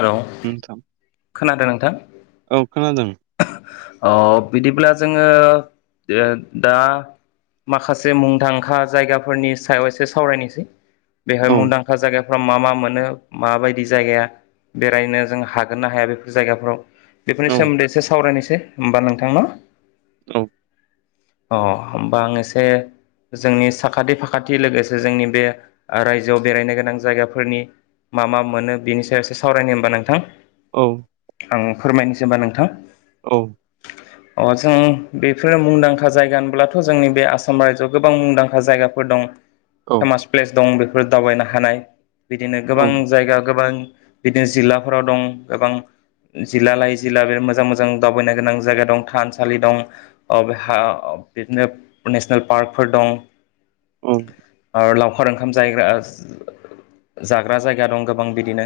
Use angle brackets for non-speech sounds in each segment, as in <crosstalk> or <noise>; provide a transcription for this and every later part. Hello नोंथाम खोनादों नोंथां अ बिदि दा जोङो दा माखासे मुंदांखा जायगाफोरनि सायाव एसे सावरायनोसै बेहाय औ मुंदांखा जायगाफोराव मा मा मोनो माबायदि जायगाया बेरायनो जों हागोन ना हाया बेफोर जायगाफोराव बेफोरनि औ सोमोन्दै एसे सावरायनोसै होनबा नोंथां न' औ अ होमबा आं एसे जोंनि साखाथि फाखाथि लोगोसे जोंनि बे रायजोआव बेरायनो गोनां जायगाफोरनि मा मा मोनो बिनि सायावसो सावरायनो होनबा नोंथां औ आं फोरमायनोसै होनबा नोंथां औ अ जों बेफोरो मुंदांखा जायगा होनब्लाथ' जोंनि बे आसाम रायजोआव गोबां मुंदांखा जायगाफोर फोर दं औ फेमास प्लेस दं बेफोर दावबायनो हानाय बिदिनो औ गोबां जायगा गोबां बिदिनो जिल्लाफोराव दं गोबां जिल्ला लायै जिल्ला बेबादि मोजां मोजां। जों दावबायानो गोनां जायगा दं थानसालि दं बिदिनो नेसनेल पार्क। फोर दं औ आरो लावखार। लावखार ओंखाम जाहैग्रा जाग्रा जायगा दं गोबां बिदिनो।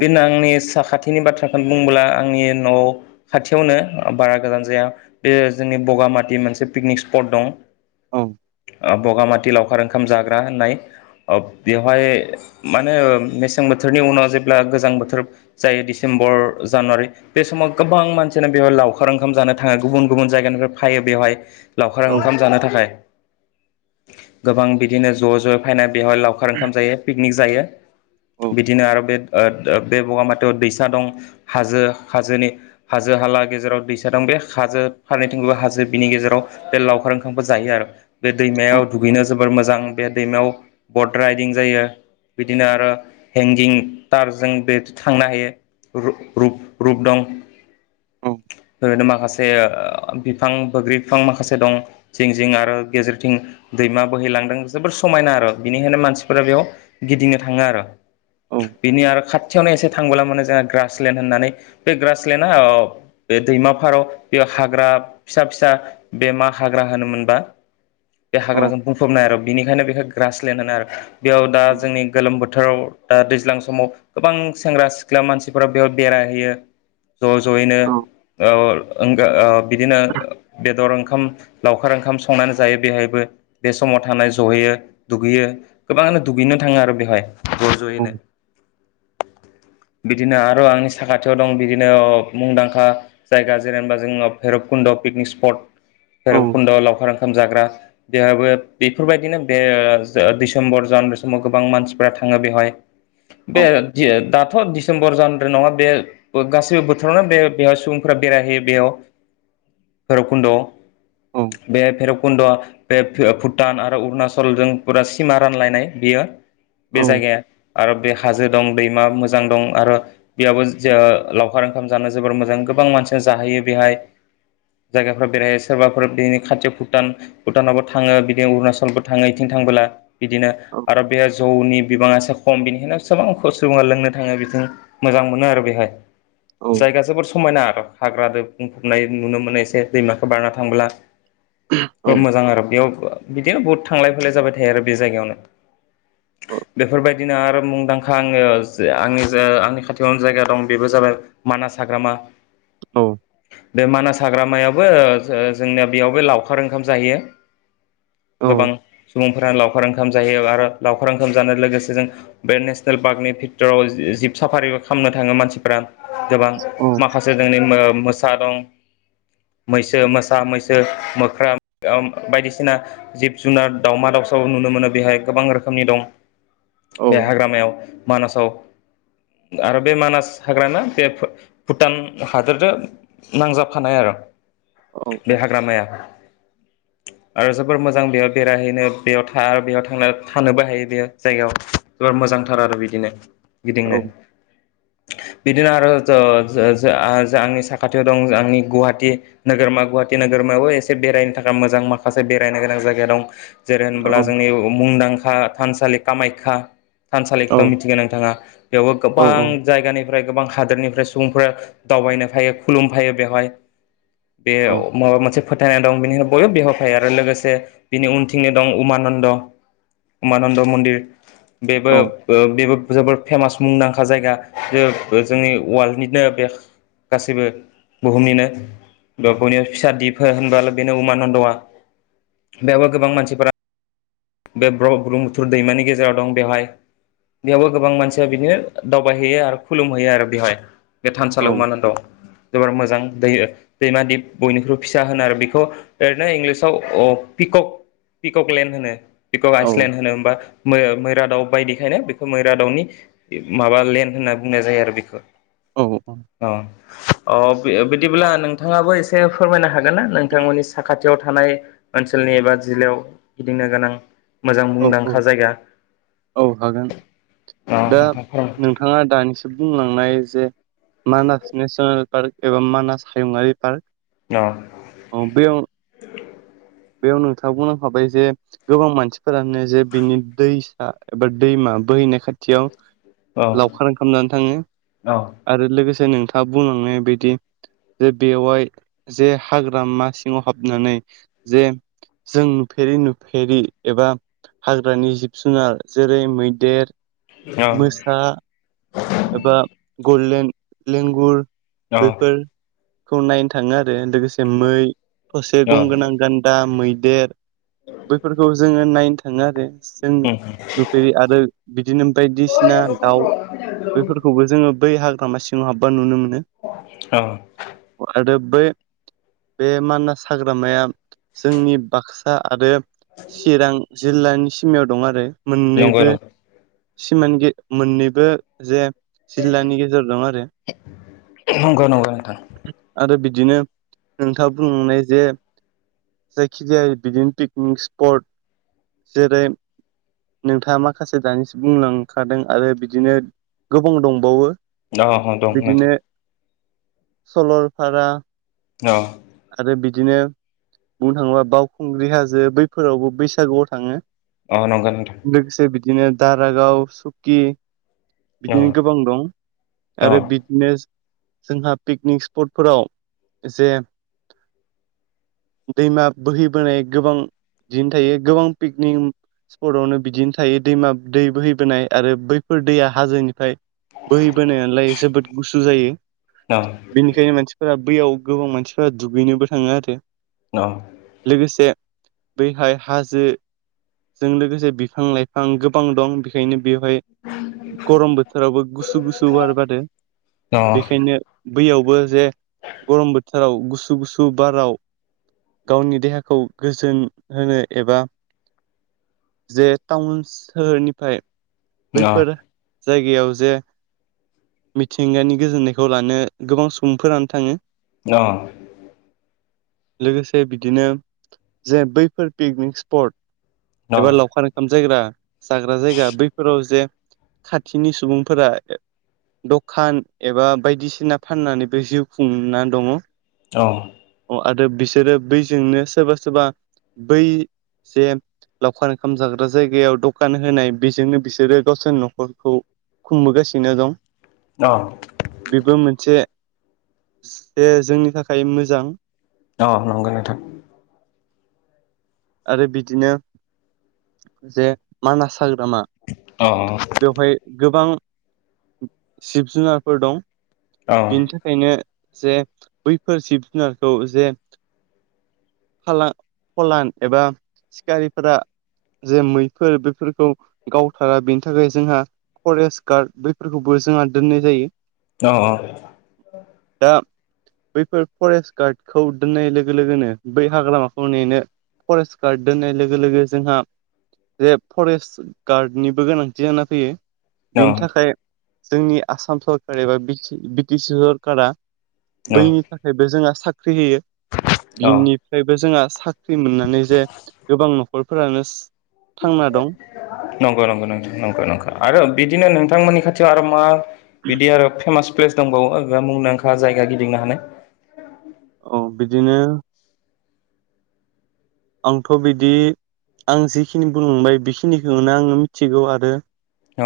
बेनो आंनि साखाथिनि बाथ्राखौनो बुब्ला आंनि न'आव। खाथियावनो बारा गोजान जाया बे जोंनि बगामाथि मोनसे पिकनिक स्पट दं। औ औ आ बगामाथि। थि लावखार ओंखाम जाग्रा होननाय ओ बेवहाय माने मेसें बोथोरनि उनाव जे जाब्ला गोजां बोथोर जायो डिसेम्बर जानुवारि बे समाव। गोबां मानसियानो बेवहाय लावखार ओंखाम जानो थांङो गुबुन गुबुन जायगानिफ्राय फायो बेवहाय। लावखार ओंखाम जानो थाखाय गोबां बिदिनो ज' ज' फायनाय। बेवहाय लावखार ओंखाम जायो पिकनिक जायो। बिदिनो आरो बे बे बगामाथियाव दैसा दं हाजो हाजोनि। हाजो हाला गेजेराव दैसा दं बे हाजो फारनैथिंबो हाजो बिनि गेजेराव बे लावखार ओंखामखौ जायो आरो बे दैमायाव दुगैनो जोबोर मोजां बे दैमायाव बट राइदिं जायो बिदिनो आरो हेंगिं तारजों बे थांनो हायो रु रुप रुप दं। ओरैनो माखासे ओ बिफां बोग्रि बिफां माखासे दं जिं जिं आरो गेजेरथिं। दैमा बोहैलांदों जोबोर समायना आरो बिनिखायनो मानसिफोरा बेयाव गिदिंनो थांङो आरो। बिनि आरो खाथियावनो एसे थांबोलानो मोनो जोंहा ग्रासलेण्ड होननानै बे ग्रास ग्रासलेण्ड बे दैमा फाराव बेयाव हाग्रा फिसा फिसा बे मा हाग्रा होनोमोन। बा बे हाग्राखोनो बुंफबनाय आरो बिनिखायनो बेखौ ग्रासलेणड होनो आरो। बेयाव दा जोंनि गोलोम बोथोर। बोथोराव दा दैज्लां समाव गोबां सेंग्रा सिख्ला मानसिफोरा बेयाव बेरायहयो। ज' ज'यैनो ओ ओ बिदिनो बेदर ओंखाम लावखार ओंखाम संनानै जायो बेहायबो बे समाव थानाय जहैयो दुगैयो गोबांङानो दुगैनो थांङो आरो बेवहाय। ज' ज'यैनो बिदिनो आरो आंनि साखाथियाव दं बिदि। औ मुंदांखा जायगा जेनेबा जोंनाव भैरबकुन्द' पिकनिक स्पट भैरबकुन्द'आव लावखार ओंखाम जाग्रा बेहाबो बेफोरबायदिनो बे दिसेम्बर जानुवारि समाव गोबां मानसिफ्रा थांङो बेवहाय बे दाथ' डिसेम्बर जानुवारि नंङा बे बो गासैबो बोथोरावनो बे बेयाव सुबुंफोरा बेरायहैयो बेयाव भैरबखुन्द' आव। बे भैरबकुन्द बे भुटान आरो अरुणाचलजों फुरा सिमा रानलायनाय बेयो बे जायगाया आरो बे हाजो दं दैमा मोजां दं आरो बेयावबो जो लावखार ओंखाम जानो जोबोर मोजां गोबां मानसिया जाहैयो बेहाय जायगाफोर बेरायहायो सोरबाफोर बिदिनि खाथि भुटान भुटानावबो थांङो बिदिनो अरुणाचलबो थांङो। थांबोला बिदिनो औ आरो बे जौनि बिबांङासो खम बेनिखायनो गोबां सुबुंङा लोंनो थांङो बिथिं मोजां मोनो आरो बेहाय जायगा जोबोर समायना आरो हाग्राजों बुंफबनाय नुनो मोनायसै दैमाखौ बारना थांब्ला खोब मोजां आरो बेयाव बिदिनो बहुद थांलाय फैलाय जाबाय थायो आरो बे जायगायावनो बेफोरबायदिनो आरो मुंदांखा आंंङो आंनि जा आंनि खाथियावनो जायगा दं बेबो जाबाय मानास हाग्रामा बे मानास हाग्रामायाबो ओ जों-जोंनिया बेयावबो लावखार ओंखाम जाहैयो गोबां सुबुंफोरा लावखार ओं ओंखाम जायो आरो लावखार ओंखाम जानो लोगोसे जों बे नेसनेल पार्कनि भिटोराव जिब साफारिबो खालामनो नो थांङो मानसिफोरा गोबां माखासे जोंनि मोसा दं मैसो मोसा मैसो मोख्रा बायदिसिना जिब जुनार दावमा दाउ सब नुनो मोनो बेहाय गोबां रोखोमनि दं। बे हाग्रामायाव मानासाव आरो बे मानास हाग्राना। बे भुटान हादोरजों नांजाबखानाय आरो। बे हाग्रामाया। आरो जोबोर मोजां बेयाव बेरायहैनो बेयाव थां आरो बेयाव थांना थानोबो हायो बेयो जायगायाव। मोजांथार आरो बिदिनो औ गिदिंनो। बिदिनो आरो <unintelligible> आंनि साखाथियाव दंं आंनि गुवाहाटी नोगोरमा गुवाहाटी नोगोरमा। एसे बेरायनो थाखाय मोजां माखासे बेरायनो गोनां जायगा दं। जेरै होनोब्ला जोंनि मुंदांखा थानसालि कामाख्या। थानसालिखो मिथिगोन नोंथाङा बेयावबो गोबां जायगानि गोबां हादोरनिफ्राय सुबुंफोरा दावबायनो फायो खुलुमफायो बेवहाय। बे माबा मोनसे। फोथायनाय दं बिनिफ्राय बयबो बेहाव फायो आरो लोगोसे बिनि उनथिंनो दं उमानन्द। उमानन्द मन्दिर। बेबो बेबो जोबोद फेमास मुंदांखा जायगा। जोंनि अवालनिनो बे गासैबो बुहुमनिनो <unintelligible> फिसा दिप होनबा बेनो उम्मान्द आ बेयावबो गोबां मानसिफोरा। बे ब्र ब्रम्हपुथुर दैमानि गेजेराव दं बेहाय बेयावबो गोबां मानसिया बिदिनो दावबायहैयो आरो खुलुमहैयो आरो बेवहाय। बे थानसालिया उम्मान्द। जोबोर मोजां दै दैमा दिप बयनिख्रुइबो फिसा होनो आरो बेखौ ओरैनो इंलिसाव अ पिक। क्क पिककलेण्ड होनो पिकक आइसलेण्ड होनो होनबा। <unintelligible> मैरा दावउ बायदिखायनो बेखौ मैरा दाउनि माबा लेन्ड होनना बुंनाय जायो आरो बेखौ। अ। अ बिदिब्ला नोंथाङाबो एसे फोरमायनो हागोन ना नोंथांमोननि साखाथियाव थानाय ओनसोल एबा जिल्लायाव गिदिंनो गोनां। मोजां औ मुंदांखा जायगा। औ हागोन अ दा नोंथां फोरमाय नोंथाङा दानिसो बुंलांनाय जे मानास नेसनेल पार्क एबा मानास हायुङारि पार्क अ औ बेयाव। बेयाव नोंथाङा बुलांखाबाय जे गोबां मानसिफोरानो जे बिनि दैसा एबा दैमा। बोहैनाय खाथियाव औ लावखार ओंखाम जानो थाङो आरो लोगोसे नोंथाङा बुंलांनाय बायदि जे बेवहाय जे हाग्रामा सिङाव हाबनानै जे जों नुफेरि नुफेरि एबा हाग्रानि जिब जुनार जेरै मैदेर औ मोसा एबा गलेन लेंगुर। औ बेफोरखौ नायनो थाङो आरो लोगोसे मै थसे औ गं गोनां। दा मैदेर बैफोरखौ जोङो नायनो थाङो आरो। जों नुफेरै आरो बिदिनो बायदिसिना दाउ बेफोरखौबो जोङो बै हाग्रामा सिङाव हाबबा नुनो मोनो। औ। आरो बै बे मानास हाग्रामाया जोंनि बाक्सा आरो चिरां जिल्लानि सिमायाव दं आरो नंगौ मोननैबो सिमानि गे मोननैबो जे जिल्लानि गेजेर दं आरो नंगौ नंगौ नोंथां आरो बि बिदिनो नोंथाङा बुंलांनाय जे जायखिजाया बिदिनो पिकनिक स्पट जेरै नोंथाङा माखासे दानिसो बुंलांखादों आरो बिदिनो गोबां दंबावो। <unintelligible> सलरफारा औ आरो बिदिनो बुंनो थाङोबा बावखुंग्रि हाजो बैफोरावबो बैसागुआव थाङो। अ नंगौ नोंथां। लोगोसे बिदिनो दारागाव सुकि औ बिदिनो गोबां दं औ आरो बिदिनो जोंहा पिकनिक स्पटफोराव जे <inaudible> दैमा बोहैबोनाय गोबां दिन थायो गोबां पिकनिक स्पटआवनो बिदिनो थायो दैमा दै बोहैबोनाय आरो बैफोर दैया हाजोनिफ्राय। बोहैबोनाय नालाय जोबोद गुसु जायो औ नंगौ नोंथां औ बेनिखायनो मानसिफोरा बैयाव गोबां मानसिफ्रा दुगैनोबो थाङो आरो लोगोसे बैहाय हाजोजों लोगोसे बिफां लाइफां गोबां दं बेखायनो बेवहाय गरम बोथोरावबो गुसु गुसु बार बार औ बेखायनो बैयावबो जे गरम बोथोराव गुसु गुसु बाराव गावनि देहाखौ गोजोन होनो एबा जे टाउन सोहोरनिफ्राय बैफोर जायगायाव जे मिथिंगानि गोजोननायखौ लानो गोबां सुबुंफोरानो थाङो अह लोगोसे बिदिनो जे बैफोर पिकनिक स्पट एबा लावखार ओंखाम जायग्रा जाग्रा जायगा बैफोराव जे खाथिनि सुबुंफोरा द'खान एबा बायदिसिना फाननानैबो जिउ खुंना दङ औ। आरो बिसोरो बैजोंनो सोरबा सोरबा बै जे लावखार ओंखाम जाग्रा जायगायाव दखान होनाय बेजोंनो बिसोरो गावसोरनि न'खरखौ खुंबोगासिनो दं बेबो मोनसे जोंनि थाखाय मोजां अ नंगौ नोंथां। आरो बिदिनो जे मानास हाग्रामा बेवहाय गोबां जिब जुनारफोर दं बिनि थाखायनो जे बैफोर जिब जुनारखौ जे फलान एबा सिखारिफोरा जे मैफोर बेफोरखौ गावथारा बेनि थाखाय जोंहा फरेस्ट गार्ड बैफोरखौबो जोंहा दोननाय जायो। अह अह दा बैफोर फरेस्ट गार्डखौ दोननाय लोगो लोगोनो बै हाग्रामाखौ नेनो फरेस्ट गार्ड दोननाय लोगो लोगो जोंहा जे फरेस्ट गार्डनिबो गोनांथि जाना फैयो बिनि थाखाय जोंनि आसाम सरखार एबा बि ति बि ति सि सरकारा बैनि थाखायबो जोंहा साख्रि होयो बिनिफ्रायबो जोंहा साख्रि मोननानै जे गोबां न'खरफोरानो थांना दं नंगौ नंगौ नंगौ नंगौं नोंथां आरो बिदिनो नोंथ बिथांमोननि खाथियाव आरो मा बिदि आरो फेमास प्लेस दंबावो मुंदांखा जायगा गिदिंनो हानाय औ बिदिनो आंथ' बिदि आं जिखिनि बुंलांबाय बेखिनिखौनो आङो मिथिगौ आरो अ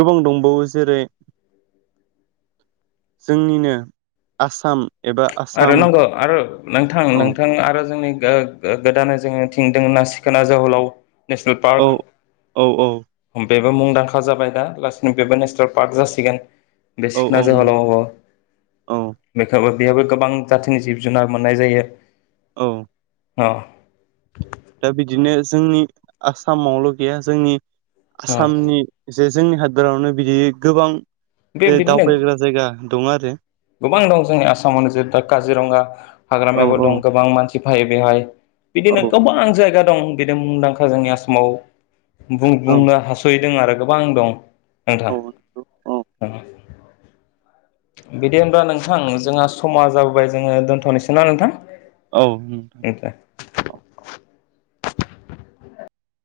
गोबां दं जेरै जोंनिनो आसाम एबा आरो आसाम नंगौ आरो नोंथां औ नोंथां आरो जोंनि ओ गो-गोदानै जोनि थिं दों ना सिखोना जोहोलाव नेसनेल औ पार्क औ औ उम बेबो मुंदांखा जाबाय दा लासैनो बेबो नेसनेल पार्क जासिगोन। बे औ सिखना औ जोहोलाव औ औ बेखौबो बेयावबो गोबां जाथिनि जिब-जुनार मोननाय जायो। औ अ दा बिदिनो जोंनि आसामावल' गैया जोंनि अ आसामनि जे जोंनि हादरावनो बिदि गोबां बे जे बिदिनो दावबायग्रा जायगा दंङ गोबां दं जोंनि आसामावनो जरै-दा काजिरंङगा औ हाग्रामायाबो औ दं गोबां मानसि फायो बेवहाय औ बिदिनो गोबां जायगा दं बिनो मुंदांखा जोंनि आसामाव औ बुं-बुंनो हास'यै दों आरो गोबां दं औ नोंथां। दा औ बिदि होनब्ला नोंथां जोंहा समा जाबोबाय जोङो दोनथ'नोसै ना नोंथां? औ उम <inaudible>